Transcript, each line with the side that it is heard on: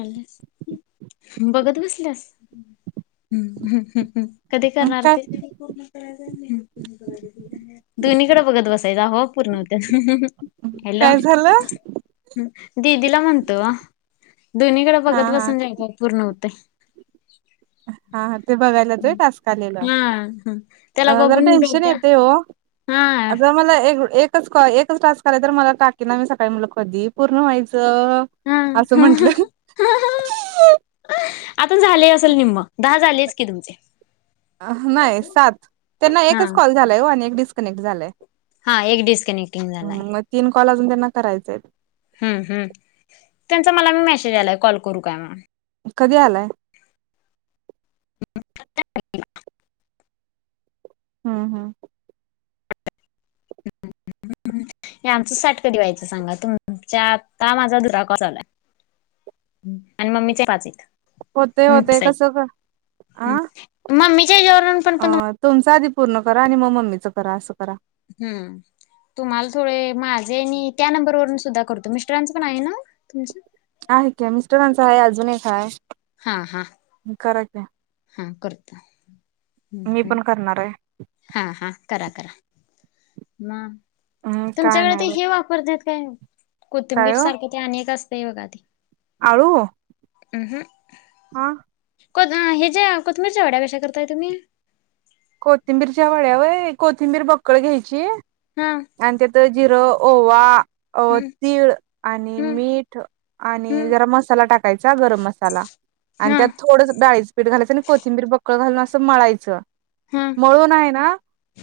left: आणि बघत बसल्यास कधी करणार
right: काय
left: ते दोन्हीकडे बघत बसायचा ह पूर्ण होत्या हल
right: काय झालं
left: दी दिलामंतु वा दोन्हीकडे
right: हा
left: बघत
right: हा
left: बसून जायका पूर्ण होते
right: [inaudible] हा ते बघायलाचय टास् आलेला
left: हा त्याला
right: अ जरा
left: बघून
right: टेन्शन
left: डोक्या
right: येते हो
left: हा
right: आग मला एक एकच कॉल एकच टास्क करायचं तर मला काकींना ना मी सकाळी म्हंटल कधी पूर्ण व्हायचं
left: हम्
right: असं
left: हम
right: म्हंटलं
left: आता झाले असेल निम्म दहा झालेच की तुमचे
right: नाही सात त्यांना
left: हा
right: एकच कॉल झालाय ओ आणि एक डिस्कनेक्ट झालाय
left: हा एक डिस्कनेक्टिंग झालाय.
right: मग तीन कॉल अजून त्यांना करायचे आहेत.
left: हम् हम् त्यांचा मला बी मेसेज आलाय कॉल करू काय म्हणुन?
right: कधी आलाय?
left: [unintelligible]
right: हम्म हम्म.
left: [unintelligible] हे आमचं साठ कधी व्हायचं सांगा? तुमच्या आता माझा दुसरा कॉल झालाय. आणि मम्मीचे पाच आहेत.
right: होतय होतय
left: हम्म
right: कसं पन [inaudible] आ
left: मम्मीच्या हेच्या वरून
right: अ तुमचा आधी पूर्ण करा आणि मग मम्मीचं करा. असं करा.
left: हम्म. तुम्हाला थोडे माझे मी त्या नंबरवरून सुद्धा करतो. मिस्टरांचं पण आहे ना तुमच्या?
right: आहे की मिस्टरांचं आहे अजून एक आहे.
left: हा हा.
right: हम्म करा की.
left: हा करतो. हम्म
right: मी
left: हम्म
right: पण करणार आहे.
left: हा हा करा करा. म
right: हम्म काय
left: तुमच्याकडे
right: नाही
left: ते
right: बघ
left: हे वाप रत्यात काय
right: काय
left: कुथिंबीर
right: हो
left: सारखे ते अनेक असतय बघा ते
right: आळू [inaudible] हा.
left: कोथं हेज्या कोथिंबिरच्या वड्या कशा करताय तुम्ही?
right: कोथिंबीरच्या वड्या होय? कोथिंबीर बक्कळ घ्यायची
left: हा
right: आणि त्यात जिरं ओवा,
left: हम्म
right: तीळ आणि
left: हम्म
right: मीठ आणि
left: हम्म
right: जरा मसाला टाकायचा. गरम मसाला आणि
left: हा
right: त्यात थोडस डाळीच पीठ घालायचं आणि कोथिंबीर बक्कळ घालून असं मळायचं
left: हा
right: मळून आहे ना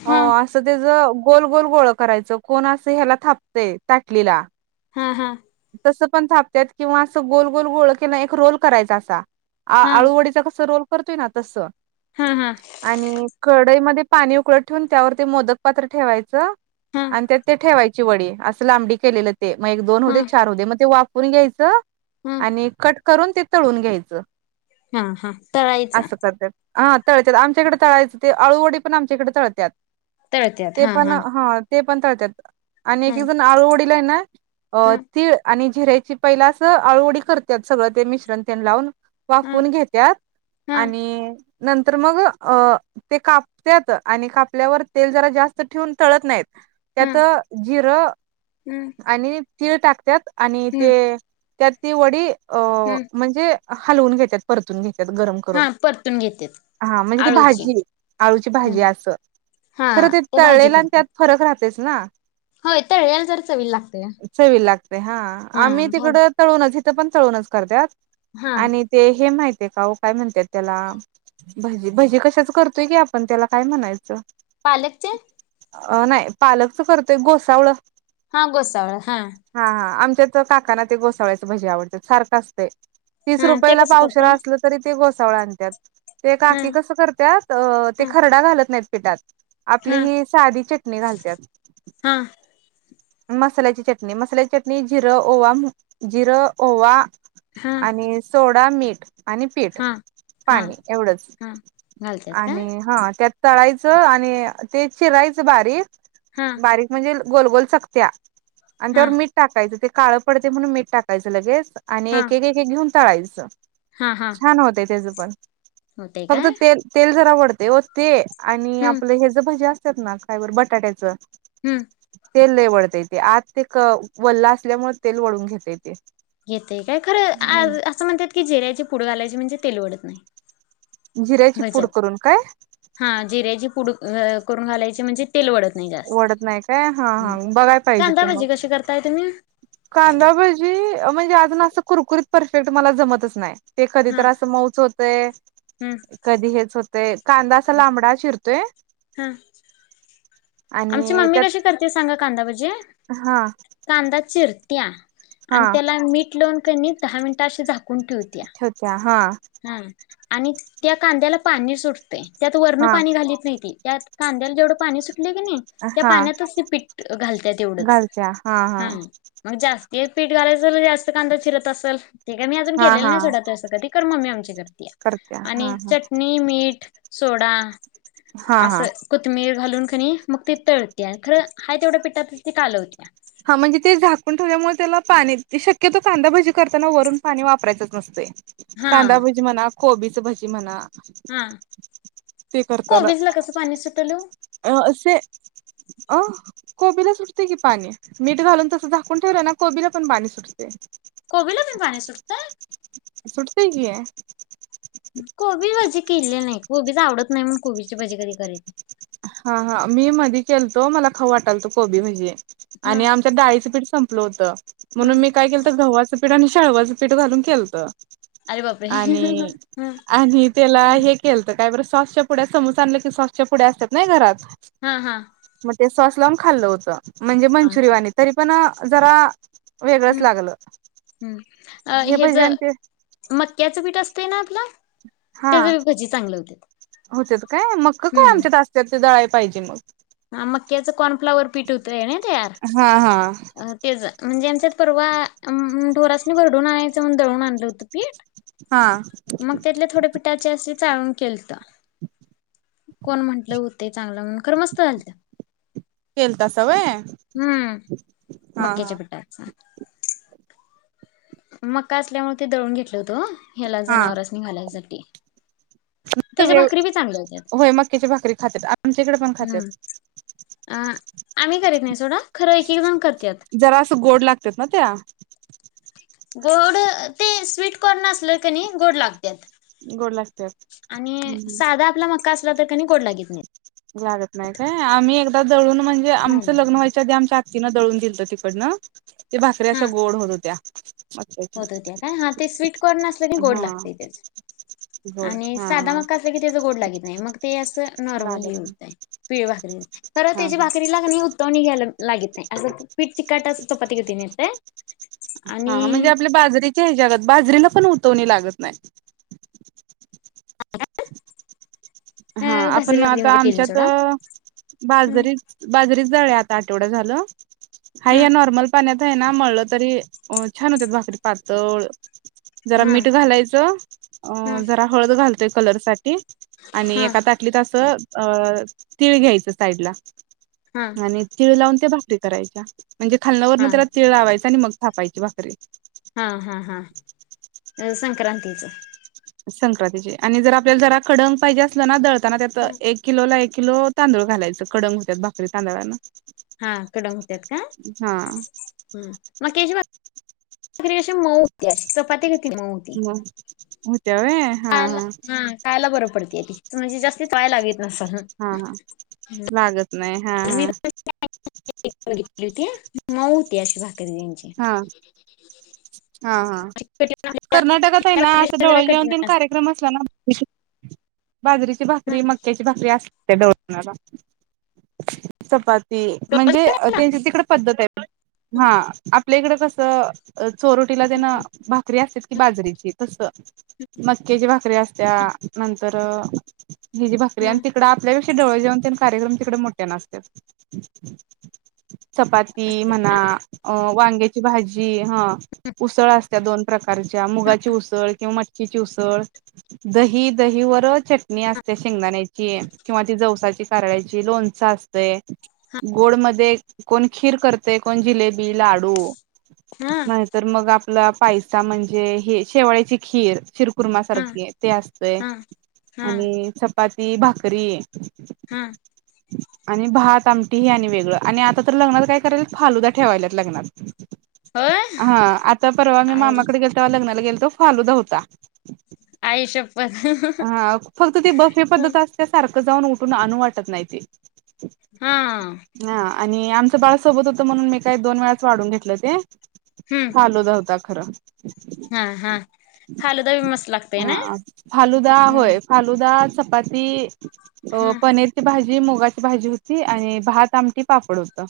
right: अ
left: हा
right: असं अस त्याच गोल गोल गोळ करायचं कोण असं ह्याला थापतय् ताटलीला
left: हा हा.
right: तसं पण थापतात किंवा असं गोल गोल गोळ केलं की ना एक रोल करायचा असा. आ
left: हा
right: आळूवडीचा कस रोल करतोय ना तसं.
left: हा हा.
right: आणि कढईमध्ये पाणी उकळत ठेवून त्यावर ते मोदक पात्र ठेवायचं
left: हा
right: आणि त्यात ते ठेवायची वडी असं लांबडी केलेलं ते मग एक, दोन
left: हा
right: होऊदे मग ते वाफवून घ्यायच.
left: हम.
right: आणि कट करून ते तळून घ्यायचं
left: हा हा
right: [inaudible]
left: तळायचा
right: असं करत्यात. हा तळत्यात आमच्याकडे तळायचं ते अळूवडी पण आमच्याकडे तळत्याात.
left: तळत्यात
right: ते
left: हा
right: पण हा ते पण तळत्यात. आणि
left: हा
right: एक-एक जण आळूवडीला आहे ना अ
left: हा
right: तीळ आणि जिऱ्याची पहिला अस आळूवडी करत्यात सगळं ते मिश्रण तेन लावून
left: हा
right: वाफून घे त्यात
left: हा
right: आणि नंतर मग अ ते कापत्यात आणि कापल्यावर तेल जरा जास्त ठेवून तळत नाहीत
left: हा
right: त्यात जिरं
left: हम्म
right: आणि तीळ टाकत्यात आणि
left: हम्म
right: ते त्यात ती वडी अ
left: हम्म
right: म्हणजे हलवून घेतात परतून घेतात गरम करून
left: हा परतून घेतेत.
right: हा म्हणजे ती
left: आळूची
right: भाजी आळूची भाजी
left: हम्म
right: अस.
left: हा
right: खरं ते
left: भाजी
right: तळलेलं आणि
left: करते.
right: त्यात फरक राहतयच ना.
left: होय तळलेलं जरा चवीला लागतया.
right: चवी लागते हा आम्ही तिकड तळूनच इथं पण तळूनच करत्यात
left: हा
right: आणि ते हे माहिती आहे का ओ काय म्हणतात त्याला? भजी भजी कशाच करतोय की आपण त्याला काय म्हणायचं.
left: पालकचे.
right: अ नाही पालकच करतय गोसावळ-
left: हा गोसावळ हा.
right: हा हा आमच्या तर काकाना ते गोसावळ्याच भजी आवडतात सारखं असते. तीस
left: हा
right: रुपया
left: ते
right: ला
left: कसं
right: पावशला
left: करताय
right: असल. तरी ते गोसाळा आणतात ते
left: हा
right: काकी कसं करतात ते
left: हा
right: खरडा घालत नाहीत पिटात.
left: हा
right: आपली ही साधी चटणी घालतात.
left: हा.
right: मसाल्याची चटणी मसाल्याची चटणी जिरं ओवा जिरं ओवा.
left: हा
right: आणि सोडा मीठ. आणि पीठ
left: हा हा
right: पाणी एवढंच
left: हा घालतात का
right: आणि हा त्यात चढयचं आणि ते चिरायचं बारीक.
left: हा
right: [unintelligible] टाकायचं
left: हा
right: ते काळं पडते म्हणून मीठ टाकायचं लगेच आणि
left: हा
right: एक एक एक घेऊन तळायचं.
left: हा हा
right: छान होते त्याच पण
left: होतय
right: फक्त
left: काय
right: तेल तेल जरावडते ते. आणि
left: हम्म
right: आपलं हे ज भजी असतात ना कायवर बटाट्याच.
left: हम्म
right: तेल लवडता येते आत ते वल्ला असल्यामुळे तेल वळून घेतता येते.
left: येते काय खरं असं म्हणतात की जेरायची पुड घालायची म्हणजे तेलवडत नाही.
right: जिऱ्याची पूड
left: भज्यात
right: करून काय.
left: हा जिऱ्याची पुड करून घालायची म्हणजे तेल वाढत नाही जास्त.
right: वडत नाही काय हा हा
left: हम् कांदा पाजे कशी करताय तुम्ही
right: कांदाभजी म्हणजे अजून असं कुरकुरीत परफेक्ट मला जमतच नाही. ते कधी
left: हा
right: तर असं मऊच होतय
left: हम्म
right: कधी हेच होत. ते कांदा असा लांबडा चिरतोय.
left: हा. आमची
right: आणि
left: मम्मी
right: त्यात
left: कशी करते सांगा कांदा म्हजे
right: हा.
left: कांदा चिरत्या
right: हा
left: आणि त्याला मीठ लावून कनी दहा मिनिट अे झाकून ठेवत्या.
right: अचछ हा.
left: हा आणि त्या कांद्याला पाणी सुटते त्यात वर्ण
right: हा
left: पाणी घालीत नाहीती त्यात. कांद्याला जवढ पाणी सुट क नाही त्या
right: हा
left: पाण्यातच ते पीठ घालतय तेवढंच हा. मग जास्तीत पीठ घालायचं जास्त कांदा चिरत असेल ते काय मी अजून
right: हा
left: केलेलं
right: हा
left: नाही सोडत अससं कधी. कर मम्मी आमची
right: करत्या
left: करतीया आणि
right: हा हा
left: चटणी मीठ सोडा.
right: हा हा
left: असं कोथमीर घालून का नाही मग ते तळत्यात खरं आहे तेवढ्या पिठात ते कालवता.
right: हा म्हणजे ते झाकून ठेवल्यामुळे त्याला पाणी शक्यतो कांदा भाजी करताना वरून पाणी वापरायचंच नसतंय.
left: हा
right: कांदाभजी म्हणा कोबीचं भजी म्हणा.
left: हा
right: ते करताना
left: कोबीज ला कसं पाणी सुटल.
right: अ असे अ कोबीला सुटते की पाणी. मीठ घालून तसं झाकून ठेवलं ना कोबीला पण पाणी सुटते.
left: कोबीला मी पाणी सुटत.
right: सुटते की आहे.
left: कोबी भाजी केलेली नाही कोबीच आवडत नाही मण कोबीची भाजी कधी करराची.
right: हा हा मी मध केलतो मला खऊ वाटाल त कोबी म्हजी
left: हा
right: आणि आम त्या डाळीच पीठ संपलं होतं
left: हा
right: म्हणून मी काय केलंत गव्हाचं पीठ आणि शाळवाचं पीठ घालून केलतं.
left: अरे बापरे
right: आणि आणि त्याला हे केल तर काय बरं सॉसच्या पुड्या समोस आणलं की सॉसच्या पुड्या असतात नाही घरात.
left: हा हा.
right: मग ते सॉस लाून खाल्लं होतं म्हणजे
left: हा
right: मंचुरिय वाणी तरी पण जरा. वेगळंच
left: हम्म
right: लागल
left: हम्म अ
right: हे
left: हेज
right: पाहिजे अन् ते
left: मक्याचं पीठ असतय ना आपलं त्याच बी भजी चांगले होतात.
right: होतात काय मका काय आमच्या असतात ते दलायला पाहिजे मग.
left: हा मक्याचं कॉर्नफ्लावर पीठ होतंय ना तयार
right: हा हा
left: तेच म्हणजे आमच्यात परवा उम्म ढोरासने भरडून आणायचं म्हणून दळून आणलं होतं पीठ.
right: हा
left: मग त्यातले थोडे पीठ. त्याच असे चाळून केलंत कोण म्हंटलं होते चांगलं म्ह तर मस्त झालतं.
right: केलतासा व्हय.
left: हम्म
right: हा
left: मक्याच्या
right: हा
left: पिठाचा. मका असल्यामुळे ते दळून घेतलं होतं हो ह्याला
right: हा
left: जनावरासनी घालायसाठी. त्याच्या भाकरी बी चांगल्या होत्यात.
right: होय मक्याची भाकरी खातात आमच्याकडे पण
left: हम्म
right: खातात.
left: अ आम्ही करीत नाही सोडा खरं एक एक जण करत्यात.
right: जरासं गोड लागतात ना त्या.
left: गोड ते स्वीटकॉर्न असलं क नाही गोड लागत्यात.
right: गोड लागत्यात.
left: आणि
right: हम्म
left: साधा आपला मक्का असला तर का नाही गोड लागत नाही.
right: लागत नाही काय आम्ही एकदा जवळून म्हणजे
left: नाही
right: आमचं
left: लागत.
right: लग्न व्हायच तर त्या आमच्या आत्तीनं दळून दिलंत तिकडनं ते भाकरी अशा
left: हा
right: गोड होत होत्या. मक्याच्या.
left: होत होत्या का हा ते स्वीट कॉर्न असल्याने गोड
right: हा
left: लागतंय त्या.
right: गोड
left: आणि
right: हा
left: साधा
right: हा
left: मका असला की त्याच गोड लागत नाही मग ते असं नॉर्मली.
right: लागत नाही
left: परत
right: हा
left: त्याची
right: हा
left: भाकरी [unintelligible] पाणी घ्यायला लागत नाही असं पीठ चिकाट असतय चपाती. [unintelligible]
right: हा म्हणजे
left: आणि
right: आपल्या बाजरीच्या ह्याच्यागत बाजरीला पण उतवणी लागत नाही.
left: [inaudible] अ
right: हा आपण
left: भाजलेली भाकरी मी
right: आता
left: काय केली नाही
right: आमच्यात
left: सोडा हम्म
right: बाजरी बाजरीच झालंय आता आठवडा झालं हा या नॉर्मल पाण्यात. ते आहे ना मळलं तरी अ छान होत भाकरी पातळ. जरा
left: हा
right: मीठ घालायचं अ
left: हा
right: जरा हळद घालते कलर साठी. आणि
left: हा
right: एका ताटलीत असं अ तीळ घ्यायचं साईडला
left: हा
right: आणि तिळ लावून त्या भाकरी करायच्या म्हणजे खालना वरण त्याला
left: हा
right: तिळ लावायचा आणि मग थापायची भाकरी.
left: हा हा हा संक्रांतीच.
right: संक्रांतीचे आणि जर आपल्याला जरा खडंग पाहिजे असलं ना दळताना त्यात एक किलोला एक किलो तांदूळ घालायचं कडंग होत भाकरी तांदळांन.
left: हा कडंग होत्याात का?
right: हा.
left: मक्याची भाकरी अशी मऊ होते, चपाती कती मऊ होती.
right: मग [inaudible]
left: खायला हा खायला बरं पडतेय ती म्हणजे जास्त चावायला लागत नस हा.
right: हा हां लागत नाही. हा हा
left: [unintelligible] मऊ होती अशी भाकरी त्यांची.
right: हा. हा हा
left: अशी कठीण आपल्या
right: कर्नाटकात आहे
left: या
right: ना असं
left: भाकरीपेक्षा
right: ढवळ
left: जरा
right: जेऊन
left: कठीण
right: त
left: असते
right: कार मसला ना बाजरीची
left: हं.
right: भाकरी मक्याची भाकरी अस. चपाती ती
left: रोज
right: म्हणजे
left: करायला?
right: त्यांची तिकड पद्धत आहे हा आपल्या इकड कसं. चोरटीला त्यांना
left: हं,
right: भाकरी अस की बाजरीची तस. मक्याची भाकरी असत्या नंतर हि जी भाकरी आणि
left: हं.
right: तिकड लयमोट तीकड ढवळे जाेऊन कार्यक्रम तिकडे मोठ्ठा आसतय. चपाती
left: असते का?
right: म्हणा अ वांग्याची भाजी ह उसळ अस. त्या दोन प्रकारच्या
left: हं,
right: मुगाची उसळ किंवा मटकीची उसळ दही, दहीबरोबर चटणी असते, शेंगदाण्याची किंवा ती जवसाची, कारळ्याची, लोणच असते. य, गोड मध्ये कोण खीर करतय, कोण जिले बि लाडू
left: हं,
right: ना तर मग आपला पायसा, म्हणजे हे शेवाळ्याची खीर शिर खू खुरमा
left: हं,
right: सारखे ते असतय
left: हं, हं,
right: आणि चपाती, भाकरी
left: हां.
right: आणि भात, आमटी हे आणि वेगळं आणि आता तर लग्नात काय करायलेत? फालूदा ठेवायल्यात लगनात
left: होय
right: हा आता परवा मी
left: आई
right: मामा कड गेल तो लग्नाला गेलतो, फालुदा होता.
left: आई शपथ
right: हा फक्त ते
left: हं,
right: बफेपद्धत आस त्या सारखं जाऊन, उठून अ आणनू वाटत नाही ते.
left: हां.
right: हां आणि आमचं बाळ सोबत होत, म्हणून मी काय दोन वेळाच वाढून घेतलं ते
left: हम्म.
right: फालुदा होता खरं.
left: हं. फालुदा बी मस्त लागतंय ना
right: आ फालुदा
left: हं,
right: होय. फालुदा, चपाती अ,
left: हं.
right: पनीर ची भाजी, मुगाची भाजी होती आणि भात, आमटी, पापड होत.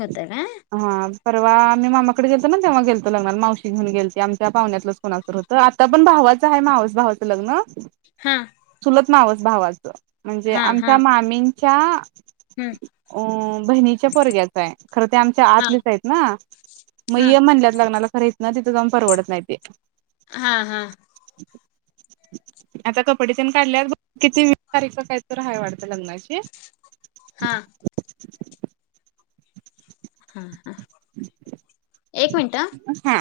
left: होत ना.
right: हा परवा आम्ही मामाकडे गेलतो ना, तेव्हा गेलतो लग्नाला, मावशी घेऊन गेलती, आमच्या पाहुण्यातलंच कोणाच तर होत, आता पण भावाच हाय मावस भावाचं लग्न.
left: हां.
right: चूलत मावस भावाचं, म्हणजे आमच्या मामींच्या
left: हुं.
right: ओ म बहिणीच्या पोरग्याच हाय खर च्या
left: हा
right: आतलेच आहेत ना, मग
left: हा
right: ये म्हणल्यात लग्नाला खर, इथनं तिथं जाऊन परवडत नाही ते.
left: हा हा.
right: आता कपडे तेन काढल्यात बघ, किती तारीख काय तर हाय वाटत लग्नाची
left: हां.
right: हा [unintelligible]
left: हां.
right: हा.